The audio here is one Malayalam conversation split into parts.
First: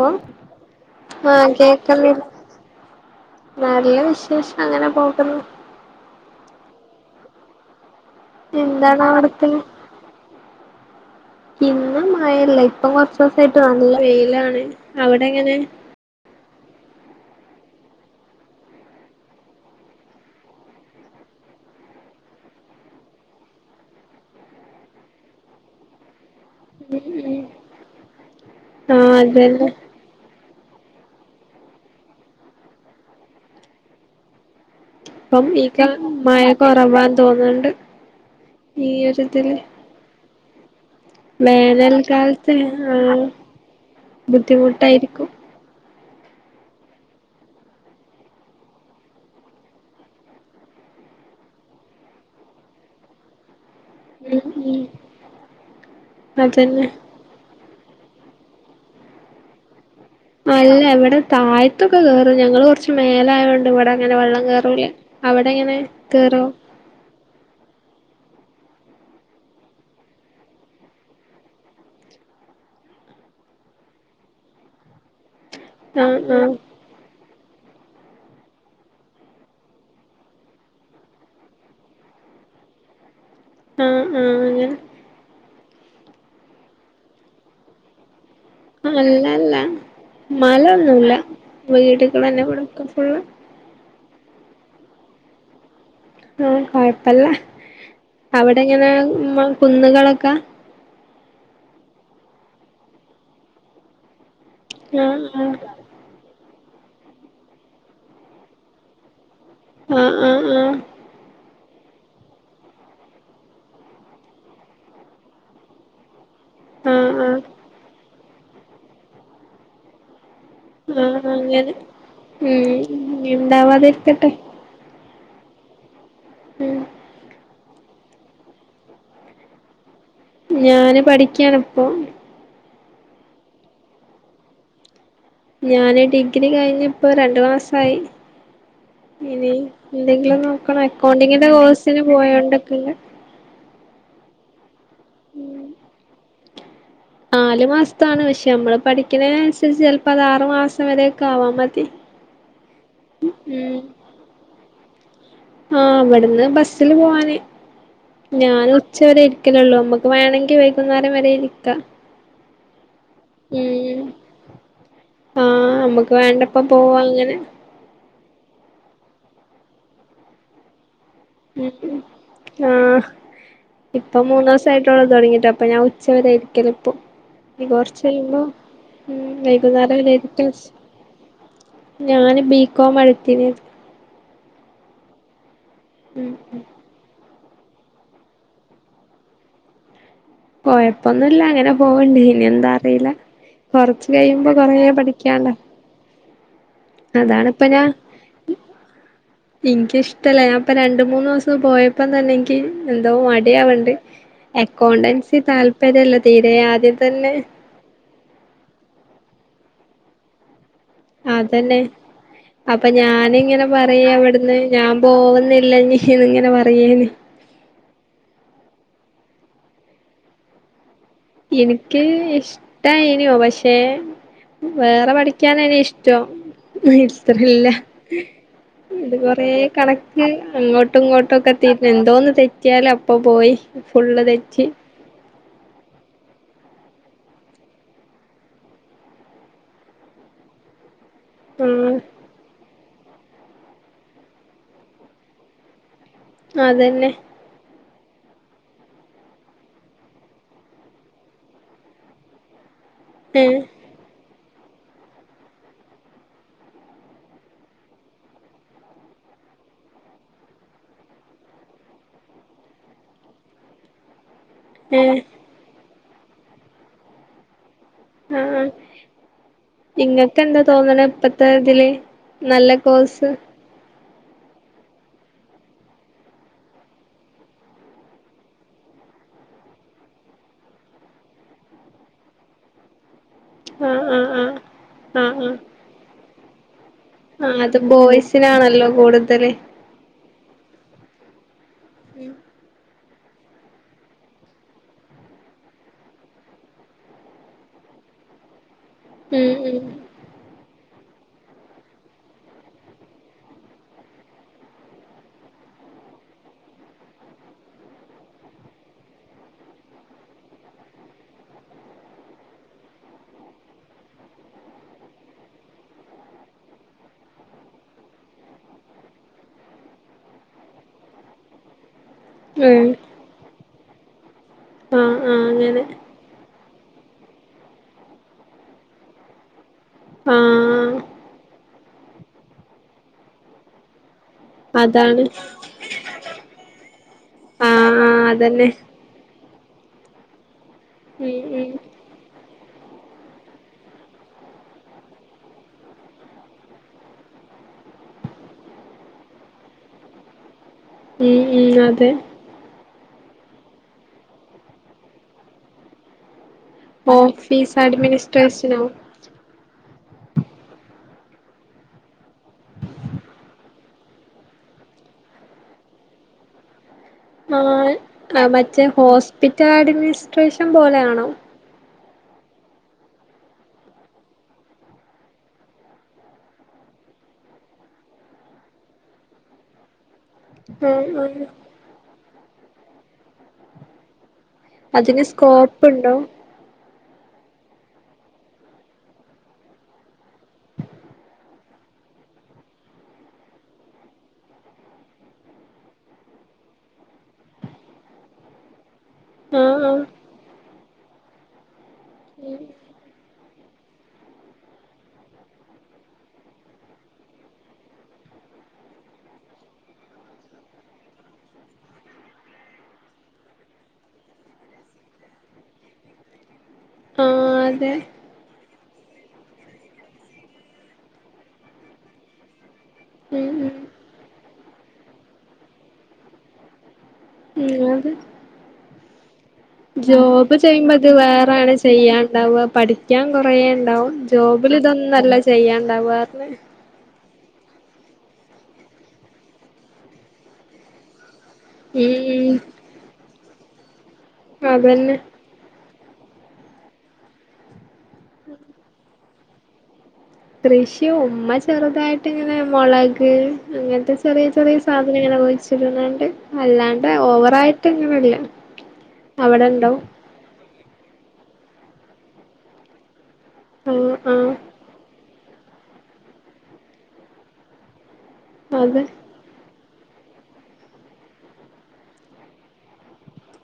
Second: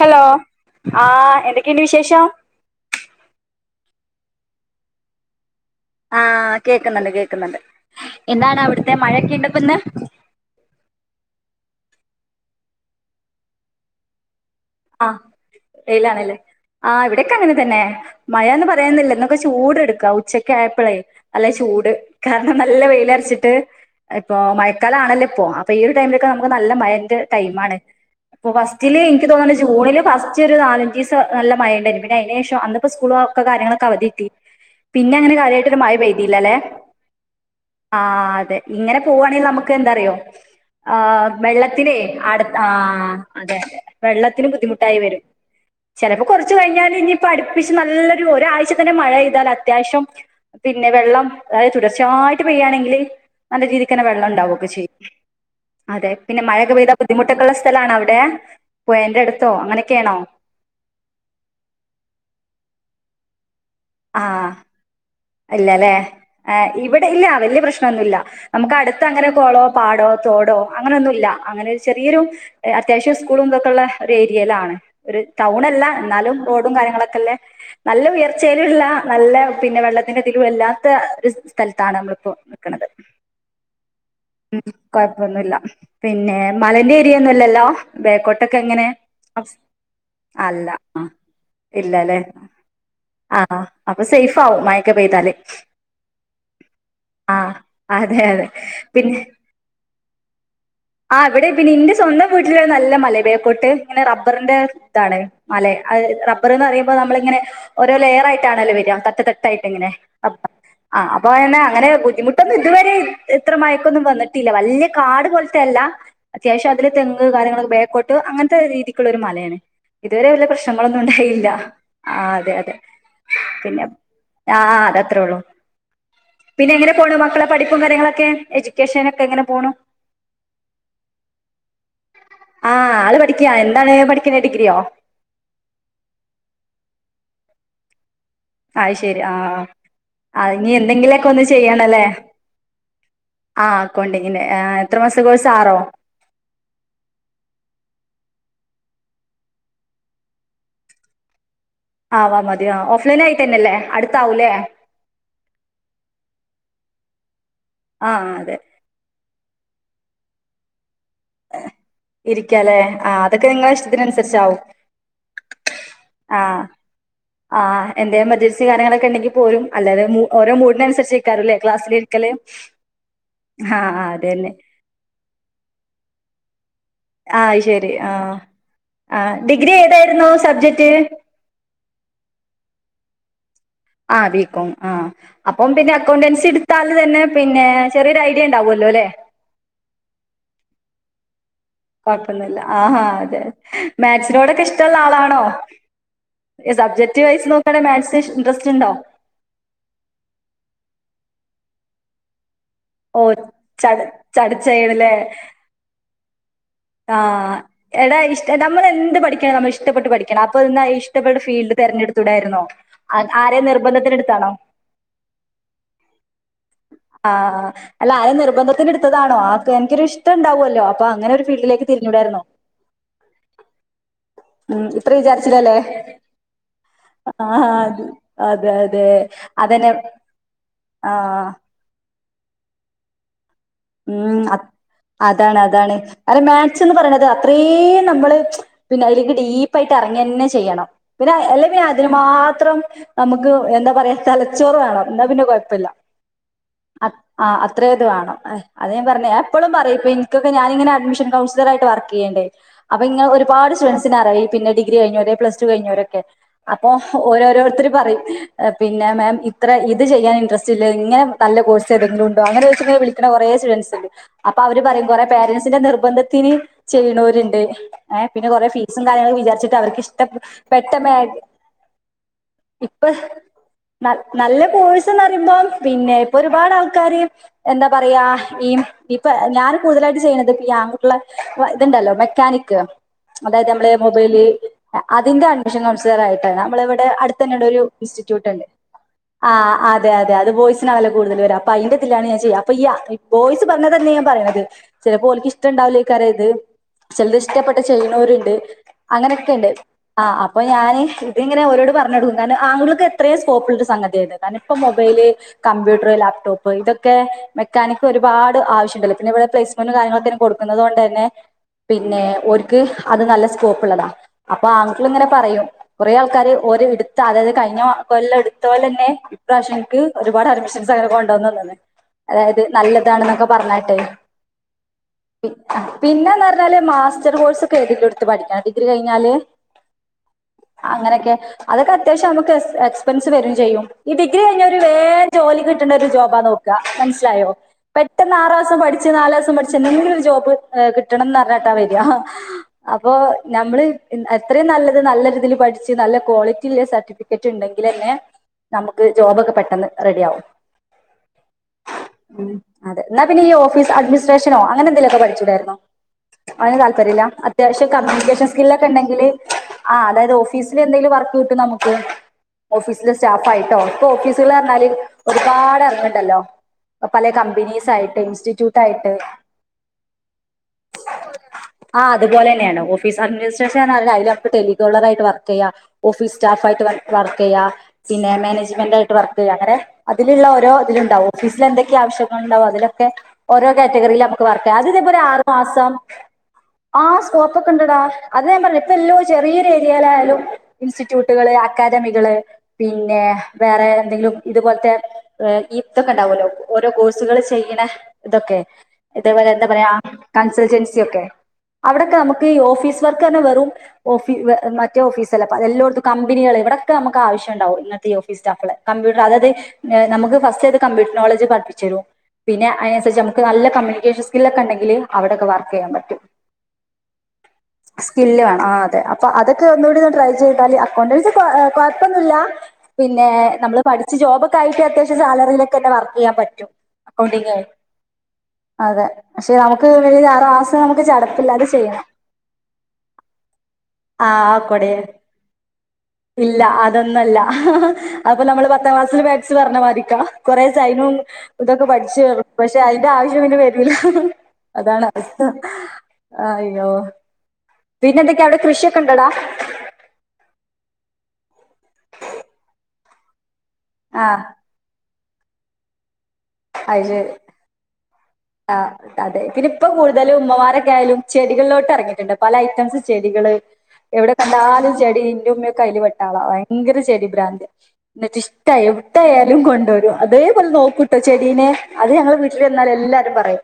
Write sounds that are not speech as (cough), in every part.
അപ്പം ആ എന്തൊക്കെണ്ട് വിശേഷം ശേഷം അങ്ങനെ പോകുന്നു ആഹ് കേക്കുന്നുണ്ട് കേക്കുന്നുണ്ട് എന്താണ് അവിടുത്തെ മഴയൊക്കെ ഇണ്ടൊപ്പ ന്ന് ഇന്ന് മഴല്ല ഇപ്പം കൊറച്ച് ദിവസായിട്ട് നല്ല വെയിലാണ് അഹ് അവിടെ എങ്ങനെ വെയിലാണ് ലേ ആഹ് വിടെക്കെ അങ്ങനെ തന്നെ മഴാന്ന് പറയാന്നില്ല ഇന്നൊക്കെ ചൂടെടുക്ക ഉച്ചൊക്കെ ആയപ്പളേ നല്ല ചൂട് കാരണം നല്ല വെയിലർച്ചിട്ട് ഇപ്പോ മഴക്കാല ആണല്ലേ ഇപ്പോ അപ്പൊ ഈ ഒരു ടൈമിലൊക്കെ ന നല്ല മഴന്റെ ടൈമാണ് പ്പോ ആ ഫസ്റ്റില് ഇൻക്ക് തോന്ന്ണ് അതന്നെ ജൂണില് ഫസ് റ്റൊരു നാലഞ്ചിസ നല്ല മഴ ഉണ്ടായിരുന്നു പിന്നെ അയിനു ശേഷം അന്നിപ്പോ സ്കൂളൊക്കെ കാര്യങ്ങളൊക്കെ അവധിട്ടി പിന്നെ അങ്ങനെ ഇപ്പം ഈ കാര്യമായിട്ടരു ക മഴ പെയതിയില്ല അല്ലെ കൊറവാന്ന് തോന്നുന്നുണ്ട് ആഹ് അതെ ഈ ഇങ്ങനെ പോവാണെങ്കിൽ ഒരിതില് നമുക്ക് എന്താറിയോ ആഹ് വെള്ളത്തില് അടു വേനൽക്കാലത്ത് ആഹ് ആ അതെ വെള്ള ബുദ്ധിമുട്ടായിരിക്കും ചിലപ്പോ കുറച്ചു കഴിഞ്ഞാൽ ഇനിയിപ്പ അടുപ്പിച്ച് നല്ലൊരു ഒരാഴ്ച തന്നെ മഴ പെയ്താൽ അത്യാവശ്യം പിന്നെ വെള്ളം അതായത് തുടർച്ചയായിട്ട് പെയ്യണെങ്കിൽ നല്ല രീതി (unintelligible) വെള്ളം ഉം ഉണ്ടാവുക്കെ ഉം ചെയ്യും അതെ പിന്നെ മഴൊക്കെ അതന്നെ പെയ്ത ബുദ്ധിമുട്ടൊക്കുള്ള സ്‌ ലണ അവിടെ പോയ എടുത്തോ അങ്ങനെ അല്ല ഇവിടെ താഴത്തൊക്കെ കേയറും ഞങ്ങൾ കുറച്ച് മേലയോണ്ട് ഇവിടെ അങ്ങനെ വെള്ളം ആ കയറൂലേ ഇല്ലല്ലേ ആഹ് ഇവിടെ ഇല്ല വലിയ പ്രശ്നൊന്നുവില്ല നമുക്ക് അടുത്ത് അങ്ങനെ കുളോ പാടോ തോടോ അങ്ങനൊന്നുവില്ല അങ്ങനെ ചെറിയൊരു അത്യാവശ്യം സ്കൂളും ഇതൊക്കുള്ള ഒരു ഏരിയയിലാണ് ഒരു ടൗൺ അല്ല ആ എന്നാലും ആ റോഡും കാര്യങ്ങളൊക്കെല്ലേ നല്ല ഉയർച്ചയിലുള്ള നല്ല പിന്നെ വെള്ള അതിലും വല്ലാത്ത ഒരു സ്ഥലത്താണ് നമ്മൾ ഇപ്പോ നിക്കണത് ആ ആ ഉം അങ്ങനെ കൊഴപ്പൊന്നുവില്ല പിന്നെ മലെന്റെ എരിയ ഒന്നുവല്ലല്ലോ ബേക്കോ അല്ലല്ല അല്ല ആ മലൊന്നുവല്ല ഇല്ലല്ലേ വീടുകൾ തന്നെ ഇവിടൊക്കെ ഫുള്ള് ആ അപ്പൊ സേഫ് ആവും മയക്ക പെയ്താല് ആഹ് കൊഴപ്പല്ല ആ അതെ അതെ അവിടെങ്ങന (unintelligible) കുന്നുകളൊക്കെ ആഹ് ഇവിടെ പിന്നെ ഇന്റെ സ്വന്തം വീട്ടില നല്ല മലേ ബാക്കോട്ട് ഇങ്ങനെ റബ റിന്റെ ഇതാണ് ആഹ് മല അത് റ റബ്ബർന്ന് നമ്മളിങ്ങനെ ഓരോ ലെയർ ആയിട്ടണല്ലോ വര്യാ തട്ട് തട്ട് ആഹ് ആഹ് ആഹ് (inaudible) അങ്ങനെ ബുദ്ധിമുട്ടൊന്നും ഇതുവരെ ഇത്ര ന്നും വന്നിട്ടില്ല വല്ല്യ കാട് പോൽത്തെല്ല ആഹ് ആഹ് ആഹ് (unintelligible) അങ്ങൻത്തെ രീതിക്ക്ള്ള ഒരു മലേണ് ഇതുവരെ പ്രശ്നങ്ങളൊന്നും ആഹ ഉണ്ടായില്ല അങ്ങനെ ആ ഉ അതെ അതെ ഇഞ്ഞ് ഇണ്ടാവാതിരിക്കട്ടെ അത്രൊള്ളൂ പിന്നെ എങ്ങനെ പോണ് മക്കള പഠിപ്പും കാര്യങ്ങളൊക്കെ വെക്കേഷനൊക്കെ എങ്ങനെ പോണു ഞാന് പഠിക്കാണിപ്പോ ആഹ് ആള് പഠിക്ക്യ എന്താണ് പഠിക്കുന്നെ ഡിഗ്രിയോ? ഞാന് ഡിഗ്രി കഴിഞ്ഞ് ഇപ്പോ രണ്ടു മാസായി അത് ശരി ആ ഇനി എന്തെങ്കിലും ആ ഇനി നോക്കണം എന്തെങ്കിലൊക്കെ ഒന്ന് അക്കൗണ്ടിങ്ങിന്റെ കോഴ്സിന് ചെയ്യണല്ലേ പോയോണ്ടക്കെ ആ ആക്കൗണ്ടിങ്ങിന്റെ ആ എത്രമാസകോഴ്സാ ആറോ? നാലു മാസ്ത്താണ് പക്ഷെ നമ്മള് പഠിക്ക്ണേനന്സരിച്ച് ചിലപ്പോ അതാറു മാസം വരൊക്കെ ആവാ മത് ആവാ മതി ഓഫ്‌ലൈൻ ആയിട്ടന്നെല്ലേ അടുത്താവൂലേ? ആഹ് ഇവിടുന്ന് ബസ്സില് പോവാന് ആ അതെ ഞാൻ ഉച്ചവരെ ഇരി ക്കണുള്ളൂ നമ്മക്ക് വേണെങ്കി വൈകുന്നേരം വരെ ഇരിക്കാം ഇരിക്കാലേ ആ അതൊക്കെ ഇങ്ങള ഉം ഇഷ്ടത്തിന് അനുസരിച്ചാവും ആഹ് നമ്മുക്ക് ആ വേണ്ടപ്പ പോവാ അങ്ങനെ ആ എന്തേം പർ പൈസേം കാര്യങ്ങളും ഒക്കെ ഇണ്ടെങ്കി പോരും അല്ലാതെ മൂ ഓരോ മൂഡിനനുസരിച്ച് ഇരിക്കാറുല്ലേ ഉം ഉം ക്ലാസ്സിലിരിക്കല് ആ ആ ആ ഇപ്പ അതന്നെ മൂന്നേസായിട്ടോള്ളൂ തൊടങ്ങിട്ട് അപ്പൊ ഞാൻ ഉച്ചവരെ ഇരി (unintelligible) ആ എനി ശരി കൊറച്ച് ആ കഴിയുമ്പോ ആ ഉം ഡിഗ്രി വൈകുന്നേരം ഏതായിരുന്നു (unintelligible) സബ്ജക്ട് ഞാന് ബി കൊമ്മേ എടുത്തിനിയേത് ആ ബി. കോം ആ അപ്പം പിന്നെ ഉം അക്കൗണ്ടൻസി എടുത്താൽ തന്നെ പിന്നെ ചെറിയൊരു ഐഡിയ ഉണ്ടാവൊല്ലോലേ കൊയ്പ്പൊന്നുല്ല അങ്ങനെ പോ കൊഴപ്പൊന്നുല്ല ആഹ് ആഹ് അതെ കൊറച്ച് കഴിയുമ്പോ മാക്സിനോടൊക്കെ കൊറേ ഇഷ്ടള്ള ആളാണോ? പഠിക്കാണ്ടാവും സബ്ജക്ട് വൈസ് അതാണിപ്പ നോക്കുകയാണെങ്കിൽ ഞാൻ, മാത്സിന് ഇൻട്രസ്റ്റ് ഉണ്ടോ ഇനിക്കിഷ്ടല്ല ഞാൻ ഇപ്പം രണ്ട് മൂന്നുസ് സം പോയപ്പം തന്നെ ഇ ക്ക് എന്തോ ഓ മടിയാവ്ണ്ട് ചട ചടച്ചേണല്ലേ അക്കൗണ്ടൻസി താല്പര്യല്ല തീരെ ആദ്യം തന്നെ നമ്മള് എന്ത് പഠിക്കണം നമ്മൾ ഇഷ്ടപ്പെട്ട് പഠിക്കണം അ അതന്നെ അപ്പൊ ആ- ആരെ ഞാനിങ്ങനെ പറയാ നിർബന്ധത്തിന് എടുത്താണോ അവിടുന്ന് ഞാൻ പോവുന്നില്ലീനി ഇങ്ങനെ പറ റയേനി ആ അല്ല ആരെ നിർബന്ധത്തിന് എടുത്തതാണോ ആക്ക് എനിക്കൊര് ഇഷ്ട ഇണ്ടാവുവല്ലോ ഇനിക്ക് ഇഷ്ടായിനു പക്ഷെ ഉം ഇത്ര വേറെ പഠിക്കാനനി വിചാരിച്ചില്ലല്ലേ ഇഷ്ടം ആഹ് ഇത്രല്ല അത് അതെ അതെ ഇത് കൊറേ അതന്നെ കണക്ക് അങ്ങോട്ടും ഇങ്ങോട്ടും ആഹ് ഒക്കെ എത്തിട്ട് എന്തോന്ന് തെറ്റിയാലപ്പ പോയി ഫുള്ള് ഉം അത് തെറ്റി അതാണ് അതാണ് അല മാത്സ് എന്ന് പറയ്ണത് അത്രീം നമ്മള് പിന്നെ അയ്ലേക്ക് ഡീപ്പായിട്ട് എറങ്ങന്നെ ചെയ്യണം. പിന്നെ അല്ലെ പിന്നെ ആഹ് അതിന് മാത്രം നമുക്ക് എന്താ പറയാ തലച്ചോറ് വേണം എന്നാ പിന്നെ കൊഴപ്പല്ല അതന്നെ ആ അത്രേ ത് വാണം ഏഹ് അത് ഞാൻ പറഞ്ഞേ എപ്പളും പറയും ഇപ്പ ഇൻക്കൊക്കെ ഞാനിങ്ങനെ അഡ്മിഷൻ കൗൺസിലറായിട്ട് വർക്കിയ്യെണ്ടേ അപ്പൊ ഇങ്ങ ഏഹ് ഒരുപാട് സ്റ്റുഡൻസിനറിയ് പിന്നെ ഡിഗ്രി കഴിഞ്ഞോരെ പ്ലസ് ടു കഴിഞ്ഞോരൊക്കെ അപ്പോ ഓരോരോരുത്തര് പറയും പിന്നെ മാം ഇത്ര ഇത് ചെയ്യാൻ ഇൻട്രെസ്റ്റ് ഇല്ല ഇങ്ങനെ നല്ല കോഴ്സ് ഏതെങ്കിലും ഉണ്ടോ അങ്ങനെ ചോയ്ച്ച്ങ്ങനെ വിളിക്ക്ണ കൊറേ സ് റ്റുഡന്റസ് ഇണ്ട് അപ്പൊ അവര് പറയും ഏഹ് കൊറെ പേരന്റ്സിന്റെ നിർ ബന്ധത്തിന് ചെയ്യ്ണോര്ണ്ട് ഏഹ് പിന്നെ ആഹ് ആഹ് കൊറെേ ഫീസും കാര്യങ്ങളും വിചാരിച്ചിട്ട് അവർക്ക് ഇഷ്ട നിങ്ങൾക്ക് എന്താ പെട്ട തോന്നണ മേഖ് ഇപ്പത്തെ ഇതില് നല്ല ഇപ്പ കോഴ്സ് ന നല്ല കോഴ്സ്ന്നറിയുമ്പോം പിന്നെ ഇപ്പൊ ഒരുപാട് ആൾക്കാര് എന്താ പറയാ ഈ ഇപ്പൊ ഞാന് കൂടുതലായിട്ട് ചെയ്യ്ണത് ഇപ്പ ആൺകുട്ട്യളെ വ ഇത്ണ്ടല്ലോ മെക്കാനിക്ക് അതായത് അമ്മള് ആഹ് ആഹ് മൊബൈല് ആഹ് ആഹ് അതിന്റെ ആഹ് അഡ്മിഷൻ കൗൺസിലറായി എ നമ്മള് വിട് ടെ ആഹ് അത് അട്തന്നെണ്ടൊരു ഇൻസ്റ്റിറ്റ്യൂട്ട്ണ്ട്. ബോയ്സിനാണല്ലോ കൂടുതല് ആഹ് അതെ അതെ അ ത് ബോയ്സിനാണല്ലേ കൂട്തല് വരാ പ്പയ്ന്റെതിലാണ് ഞാ ചെയ്യ അപ്പ യാ ബോയ്സ് പർഞ്ഞതന്നെ ഞാൻ പറിണത് ചെലപ്പോ ഓൽക്ക് ഇഷ്ടണ്ടാവുലയ്ക്കാരം ഇത്. ചെൽത് ഇഷ്ടപ്പെട്ട് ചെയ്യണോര്ണ്ട് ഉം അങ്ങനെക്കെണ്ട് ഉം ആഹ് അപ്പൊ ഞാന് ഇതിങ്ങനെ ഓരോട് പർഞ്ഞൊട്ക്കും. കാരണം ആൺകുട്ട്യേക്ക് എത്രേം സ്കോപ്പ്ണ്ട് സംഗത്യാത്. കാരണം ഇപ്പ മൊബൈല്, കമ്പ്യൂട്ടർ, ലാപ്ടോപ്പ് ഇതൊക്കെ മെക്കാനിക് ഒരുപാട് ആവശ്യണ്ടല്ലോ. പിന്നെ ഇവിടെ പ്ലേസ്മെന്റും കാര്യങ്ങളൊക്കെ കൊടുക്കുന്നത് കൊണ്ട് തന്നെ പിന്നെ ഓര്ക്ക് അത് നല്ല സ്കോപ്പ്ള്ളതാ. അപ്പൊ ആൺകുട്ട്യേള്ങ്ങനെ പറയും കുറേ ആൾക്കാര് ഓര് ഇട്ത്ത അതായത് കഴിഞ്ഞ കൊല്ലം ഇട്ത്തോലന്നെ ഇപ്രാവശ്യം ൻക്ക് ഒരുപാട് അഡമിഷൻസ് കൊണ്ട്ന്നന്ന് ണ്. അതായത് ഉം നല്ലതാണെന്നൊക്കെ പറഞ്ഞാ ട്ടെ ആഹ് ആഹ് അങ്ങനെ പിന്നെന്നാർ ഞ്ഞാല് മാസ്റ്റർ കോഴ്സ് ഒക്കെ എഴുതിട്ടൊട്ത്ത് പഠിക്കണം ഡിഗ്രി കഴിഞ്ഞാല് ആഹ് അങ്ങനെക്കെ അതൊക്കെ അത്യാവശ്യം അമുക്ക് എസ് എക്സ്പെൻസ് വരും ചെയ്യും ഈ ഡിഗ്രി കഴിഞ്ഞൊരു അതാണ് വേഗം ജോലി കിട്ട്ണൊരു ജോബാ നോക്ക മൻസ്സിലായോ. ആഹ് ആഹ് പെട്ടെന്ന് അതന്നെ ആറാസം പഠിച്ച് നാ ല് മാസം പഠിച്ച് എന്തെങ്കിലും ഒരു ജോബ് ഏഹ് കിട്ടണംന്ന് ഉം ഉം പറഞ്ഞിട്ടാ വരാ അപ്പൊ നമ്മള് അത്രയും നല്ലത് നല്ല രീതിൽ പഠിച്ച് നല്ല ക്വാളിറ്റി ഉള്ള സർട്ടിഫിക്കറ്റ് ഉണ്ടെങ്കിൽ തന്നെ നമുക്ക് ജോബൊക്കെ പെട്ടെന്ന് റെഡി ആവും ഉം ഉം അതെ അതെ എന്നാ പിന്നെ ഈ ഓഫീസ് അഡ്മിനിസ്ട്രേഷനോ അങ്ങന എന്തേലൊക്കെ പടിച്ചൂടാരുന്നോ അതിന് താല്പര്യം ഇല്ല ഓഫീസ് അത്യാവശ്യം കമ്മ്യൂണിക്കേഷൻ അഡ്മിനിസ്ട്രേഷനോ സ്കില്ലൊക്കെ ഉണ്ടെങ്കില് ആഹ് അതായത് ഓഫീസില് എന്തെങ്കിലും വർക്ക് കിട്ടും നമുക്ക് ഓഫീസിലെ സ്റ്റാഫ് ആയിട്ടോ ഇപ്പ ഓഫീസുകൾ പറഞ്ഞാല് ഒരുപാട് ഇറങ്ങുന്നുണ്ടല്ലോ ആഹ് മറ്റേ ഹോസ്പിറ്റൽ അഡ്മിനിസ്ട്രേഷൻ പോലെയാണോ ആഹ് അതുപോലെ തന്നെയാണ് ഓഫീസ് അഡ്മിനിസ്ട്രേഷൻന്ന് അതിൽ നമുക്ക് ടെലികോളർായിട്ട് വർക്ക് ചെയ്യാം ഓഫീസ് സ്റ്റാഫ് ആയിട്ട് വർക്ക് ചെയ്യാം പിന്നെ മാനേജ്മെന്റ് ആയിട്ട് വർക്ക് ചെയ്യാം അങ്ങനെ അതിലുള്ള ഓരോ ആഹ് ഇതിലുണ്ടാവും ആഹ് ഓഫീസിൽ എന്തൊക്കെയാ ആവശ്യം ഉണ്ടാവും അതിലൊക്കെ ഓരോ കാറ്റഗറിൽ വർക് ചെയ്യാം അത് ഇതേ പോലെ അതിന് ആറു സ്കോപ്പ് മാസം ഉണ്ടോ ആ സ്കോപ്പ് ഒക്കെ ഇണ്ടടാ അത് ഞാൻ പറഞ്ഞില്ലേ ഇപ്പ എല്ലോ ചെറിയൊരു ഏരിയയിലായാലും ഇൻസ്റ്റിറ്റ്യൂട്ടുകള് അക്കാദമികള് പിന്നെ വേറെ എന്തെങ്കിലും ഇതുപോലത്തെ ഇതൊക്കെ ഉണ്ടാവുമല്ലോ ഓരോ കോഴ്സ് ചെയ്യണ ഇതൊക്കെ ഇതേപോലെ എന്താ ആഹ് പറയാ ആഹ് കൺസൾൻസി ഒക്കെ അവിടൊക്കെ നമുക്ക് ഓഫീസ് വർക്ക് തന്നെ വെറും ഓഫീ മറ്റ ഓഫീസല്ല എല്ലാടത്തും കമ്പിനികൾ ഇവിടൊക്കെ നമുക്ക് ആവശ്യംണ്ടാവും ഇന്നത്തെ ഓഫീസ് സ്റ്റാഫ്കളെ കമ്പ്യൂട്ടർ അതായത് നമുക്ക് ഫസ്റ്റ് അത് കമ്പ്യൂട്ടർ നോളജ് പഠിപ്പിച്ച് തരും പിന്നെ അതിനനുസരിച്ച് നമുക്ക് നല്ല കമ്മ്യൂണിക്കേഷൻ സ്കില്ലൊക്കെ ഉണ്ടെങ്കിൽ അവിടെക്കെ വർക്ക് ചെയ്യാൻ പറ്റും ആഹ് അതെ സ്കില് വേണം ആഹ് അതെ അപ്പൊ അതൊക്കെ ഒന്നുകൂടി ഒന്ന് ട്രൈ ചെയ്താല് അക്കൗണ്ടൻസി കൊഴപ്പൊന്നുമില്ല പിന്നെ ഉം നമ്മള് ഉം പഠിച്ച ജോബൊക്കെ ആയിട്ട് അത്യാവശ്യം സാലറിയിലക്കെന്നെ വർ ചെയ്യാൻ പറ്റും അക്കൗണ്ടിങ് ഉം അത് അതെ പക്ഷെ നമുക്ക് ഒരു ആറ് ജോബ് മാസം ചെയ്യുമ്പോ നമുക്ക് ഇത് ചടപ്പില്ലാതെ വേറെയാണ് ചെയ്യണം ചെയ്യാൻ ഉണ്ടാവുക പഠിക്കാൻ കൊറേ ഇണ്ടാവും ആ ജോബിൽ കൊടേ ഇതൊന്നല്ല ചെയ്യാൻ ഉണ്ടാവ ഇല്ല അതൊന്നല്ല അപ്പൊ നമ്മള് പത്താം ക്ലാസ്സിൽ മാക്സ് പറഞ്ഞ മാതിരിക്ക കൊറേ സൈനും ഇതൊക്കെ പഠിച്ചു ഉം ഉം പക്ഷെ അതിന്റെ ആവശ്യം പിന്നെ വ (unintelligible) അതാണ് അതന്നെ അവസ്ഥ ആ അയ്യോ പിന്നെന്തൊക്കെയാ അവിടെ കൃഷിയൊക്കെണ്ടടാ കൃഷി ഉമ്മ ചെറുതായിട്ടിങ്ങനെ മൊളക് അങ്ങൻത്തെ ആ ചെറിയ ചെറിയ സാധ് നിങ്ങനെ കുഴിച്ചിടണണ്ട് അത് അല്ലാണ്ട ശരി ഓവറായിട്ടിങ്ങനെ ഇല്ല ആ അതെ പിന്നിപ്പൊ കൂടുതല് ഉമ്മമാരൊക്കെയായ് യാലും ചെടികൾലോട്ടെറങ്ങീട്ട്ണ്ട് പല ഐറ്റംസ് ചെട് ടികള് ആഹ് എവിടെ ആഹ് കണ്ടാലും ചെടി ഇൻ്റുമ്മയൊക്ക് കയ്ല് പെട്ടാളാ ഭയങ്കര ചെടി ഭ്രാന്തിയ എന്നിട്ട് ഇഷ്ടായാ അതെ എവിടായാലും കൊണ്ടോര് രു അതേപോലെ നോക്കൂട്ടോ ചെടീനെ അത് ഞങ്ങള് വീട്ടില് എന്നാല് എല്ലാര് രും പറയും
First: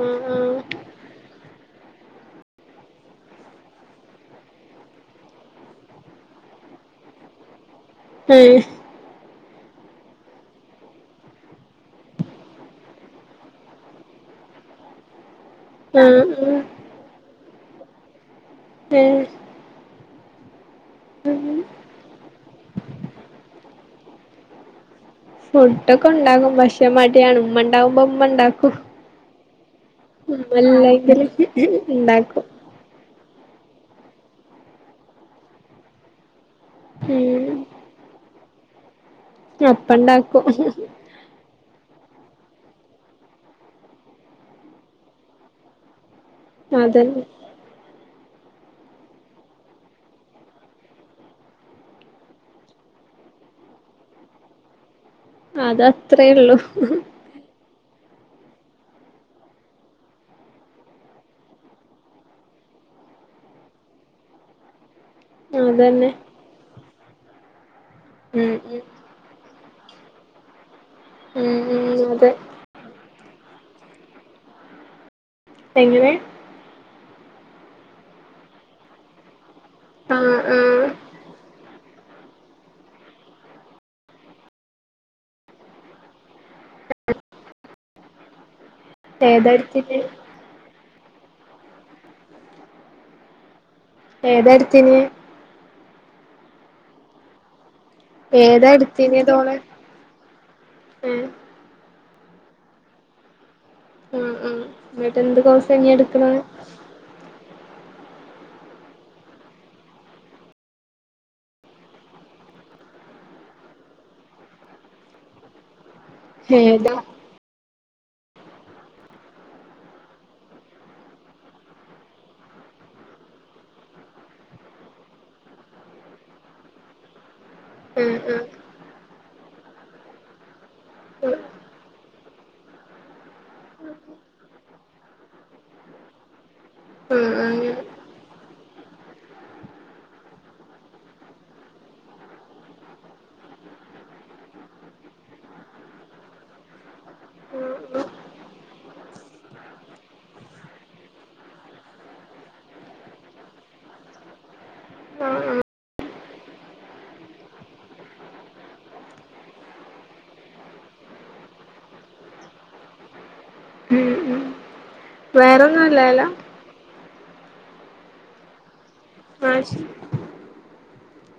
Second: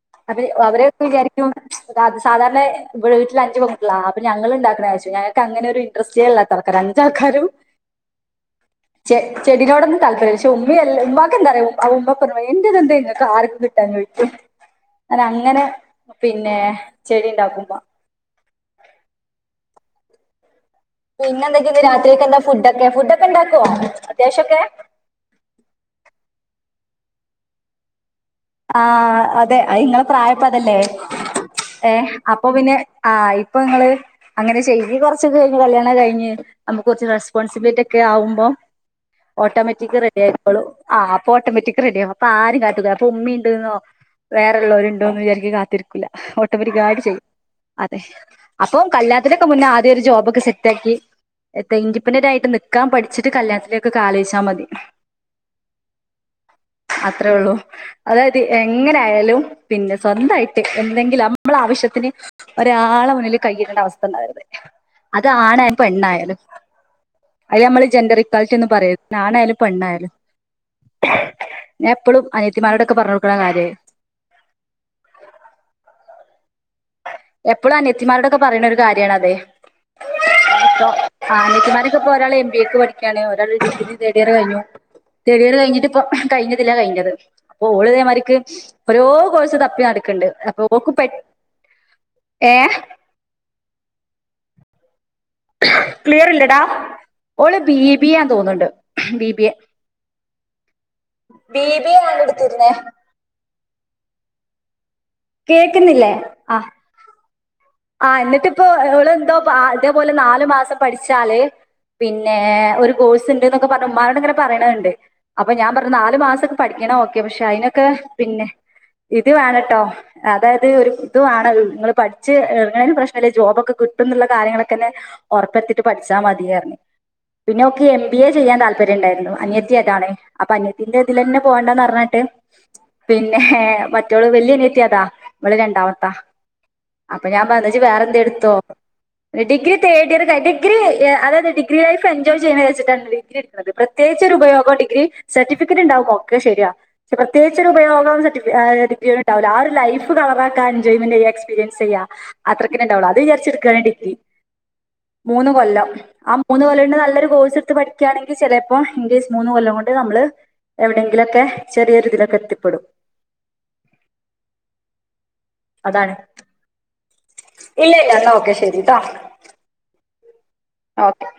ആഹ് അവര് ആഹ് അവരെയൊക്കെ വിചാരിക്കും സാധ് സാധാരണ വീട്ടിലഞ്ച് പെങ്കുട്ട്യളാ അപ്പൊ ഞങ്ങള്ണ്ടാക്ക്ണാ വിയാരിച്ചു ഞങ്ങക്ക് അങ്ങനെ ഒരു ഇൻ്ററെസ്റ്റേ ഇല്ലാത്ത ആൾക്കാരാ അഞ്ചാൾക്കാരും ഏഹ് ചെടീനോടൊന്നും താല്പര്യല്ല ക്ഷേ ഉമ്മിയെൽ ഉമ്മാക്കെന്താറിയോ ഉം ഉമ്മ എൻ്റതെന്തേ ഇങ്ങക്കാര് കിട്ടാഞ്ഞോയ്ക്കും അനങ്ങ് അങ്ങനെ ആഹ് പിന്നേ ആഹ് ചെടിയിണ്ടാക്കും ഏഹ് പിന്നെന്തൊക്കെയിന്ന് രാത്രീലേക്കെന്താ ഫുഡൊക്കെ ഫുഡൊക്കെ ഇണ്ടാക്ക്വോ ലേശൊക്കെ ഫുഡൊക്കെ ഒണ്ടാകും പക്ഷേ മടിയാണ് ഉമ്മണ്ടാവുമ്പോ ആഹ് അതെ അയിങ്ങള പ്രായപ്പൊ അതല്ലേ നമ്മല്ലെങ്കില് ഏഹ് ഇണ്ടാക്കും അപ്പൊ പിന്നെ ആ ഇപ്പൊ ഇങ്ങള് അങ്ങനെ ചെയ്യും കുറച്ചൊക്കെ കഴിഞ്ഞ് കല്യാണം കഴിഞ്ഞ് അമ്മക്ക് കൊറച്ച് ഉം റെസ്പോൺസിബിലിറ്റിയെക്കെ ആവുമ്പോ ഓട്ടോമാറ്റിക് അപ്പണ്ടാക്കും റെഡിയായിക്കോളും ആ അപ്പൊ ഓട്ടോമറ്റിക് ക്ക് റെഡിയാവും അപ്പാരിം കാതു പ്പുമ്മീണ്ട്ന്നോ വേറെള്ളോരുണ്ടോന്ന് വിചാരിച്ച് കാത്തിരിക്കുല്ല ഓട്ടോമാറ്റിക്കായിട്ട് ചെയ്യും അതന്നെ അതെ അപ്പോ കല്യാണത്തിൻ്റൊക്കെ മുന്നേ ആദ്യൊരു ജോബൊക്കെ സെറ്റാക്കി എന്ത ഇൻഡിപെൻഡൻ്റായിട്ട് നിക്കാൻ പഠിച്ചിട്ട് കല്യാണത്തിലേക്കൊക്കെ ആലോയിച്ചാ മതി അത് അതത്രേ ഉള്ളു അത്രേ ഉള്ളൂ അതായത് എങ്ങനായാലും പിന്നെ സ്വന്തായിട്ട് എന്തെങ്കിലും അമ്മളാവശ്യത്തിന് ഒരാളെ മുന്നില് കയ്യീട്ടേണ്ട അവസ്ഥ ഉണ്ടാവരുത് അത് ആണായാലും അതന്നെ പെണ്ണായാലും അയ് ഞമ്മള് ജെഡർ ഇ ഉം കാലിറ്റിഎന്ന് ഉം പറയുന്നത് നാനയാലും പെണ്ണ് ആയാലും ഉം ഞാൻ ഉം എപ്പോളും അതെ അനിയത്തിമാരോടെൊക്കെ പറഞ്ഞ കൊടുക്കണം കാര്യം എങ്ങനെ എപ്പോഴും അനയത്തിമാരുടെൊക്കെ പറയുന്ന ഒരു കാര്യണ്അത് ആഹ് ആഹ് ആനിയത്തിമാര് ഇപ്പോഒരാൾ എം ബി എക്ക് പഠിക്കാണ് ഒരാൾ ഡിഗ്രി തേഡ് ഇയർ കഴിഞ്ഞു തേർഡ് ഇയർ കഴിഞ്ഞിട്ട ഇപ്പ കഴിഞ്ഞില്ല കഴിഞ്ഞത് അപ്പൊ ഓളതേമാർക്ക് ഓരോ ഏതാ കോഴസ് എടുത്തിന് തപ്പിനടക്ക്ണ്ട് അപ്പൊ ഓക്ക് പറ്റ്- ഏഹ ഏതാട്തീന്നെ ക്ലിയർ ഇല്ലടാ ഓള്ബി- ബി ബിയെതോന്ന്ണ്ട് ഏതാ ബി ബിഎ എടുത്തിനതോള് ഏഹ് ബി ബി എ ടുത്തിരുന്നേ ഉം ഉം എന്നിട്ട് എന്ത് കോഴ്സ് ഇഞ്ഞ്എടുക്ക്ണത് ആഹ് എന്നിട്ട്പ്പോ അവള് എന്തോ ഇതേപോലെ നാലു മാസം പഠിച്ചാല് പിന്നെ ഒരു കോഴ്സ് ഇണ്ട് ന്നൊക്കെ പറഞ്ഞ് ഉമ്മാനോട് ഇങ്ങനെ പറയണ്ണ്ട് അപ്പൊ ഞാൻ പറഞ- നാല് മാസൊക്കെ ഏതാ പഠിക്കണം ഓക്കെ പ്പക്ഷെ അയ്ന ക്കെപിന്നെ ഇത് വേണംട്ടോ അതായത്, ഒരു ഇത് വേണ നിങ്ങൾ പഠിച്ച് ന്നാലുംപ്രശ്നല്ല ജോബ് ഒക്കെ കിട്ടും ന്ന്ള്ള കാര്യങ്ങളൊക്കെലെ ഒറപ്പെർത്തിട്ട് പഠിച്ചാ മതിയർ ഞ്ഞ് പിന്നോക്ക് എം ആഹ് ബി എ ആഹ് ചെയ്യാൻ താല്പര്യ ഉണ്ടായിരുന്നു അനിയത്തി- ജ്ജ് ഏതാണ് അപ്പോ അനി- തിന്റെ ആഹ് ഇതിലെന്നെ പോണ്ടന്നറഞ്ഞിട്ട് (inaudible) പിന്നെ ഹ് മറ്റൊള് വല്ല്യ അനിത്തിയതാ ഇവള് രണ്ടാമത്ത അപ്പൊ ആഹ് ഞാൻ - അങ്ങനെ ജ് വേറെന്തേ ഇട്ത്തോ ഡിഗ്രി തേർഡ് ഇയർ കഴി ഡിഗ്രി അതത് ഡിഗ്രിൈഫ് എൻജോയ് ചെയ്യുന്നത് വെച്ചിട്ടാണ് ഡിഗ്രി എട്ടുക്കുന്നത് പ്രത്യേകിച്ച് ഉപയോഗം ഡിഗ്രി സർട്ടിഫിക്കറ്റ് ഉണ്ടാവുഒക്കെ ശരിയാവും പ്രത്യേകിച്ചൊരു പയോഗം സർട്ടിഫിക്കേറ്റ്ഡിഗ്രി ഉണ്ടാവില്ല ആ ഒരു ലൈഫ് കളറാക്കാ എജോയ്മെന്റ് ചെയ്യ എക്സ്പീരിയൻസ് ചെയ്യാ അത്രക്കനെ ഉണ്ടാവുള്ളൂ അത് വിചാരിച്ചെട്ക്കാൻ ടിഗ്രി മൂന്ന് കൊല്ലം ആ മൂന്ന് കൊല്ലംണ്ട് നല്ലൊരു കോഴ്സ് എടുത്ത് പഠിക്കാണെങ്കി ചെലേ പ്പം ഇംഗ്ലീഷ് മൂന്ന് കൊല്ലം കൊണ്ട് നമ്മള് എവിടെങ്കിലൊക്കെ ചെറിയൊരി തിലൊക്കെ എത്തിപ്പെടും ഉം ഉം വേറെൊന്നുംല്ലല്ലോ ഇ ല്യ ല്ല ഓക്കെ ശെരി ട്ടൊ ആഹ ശരി ഓക്കെ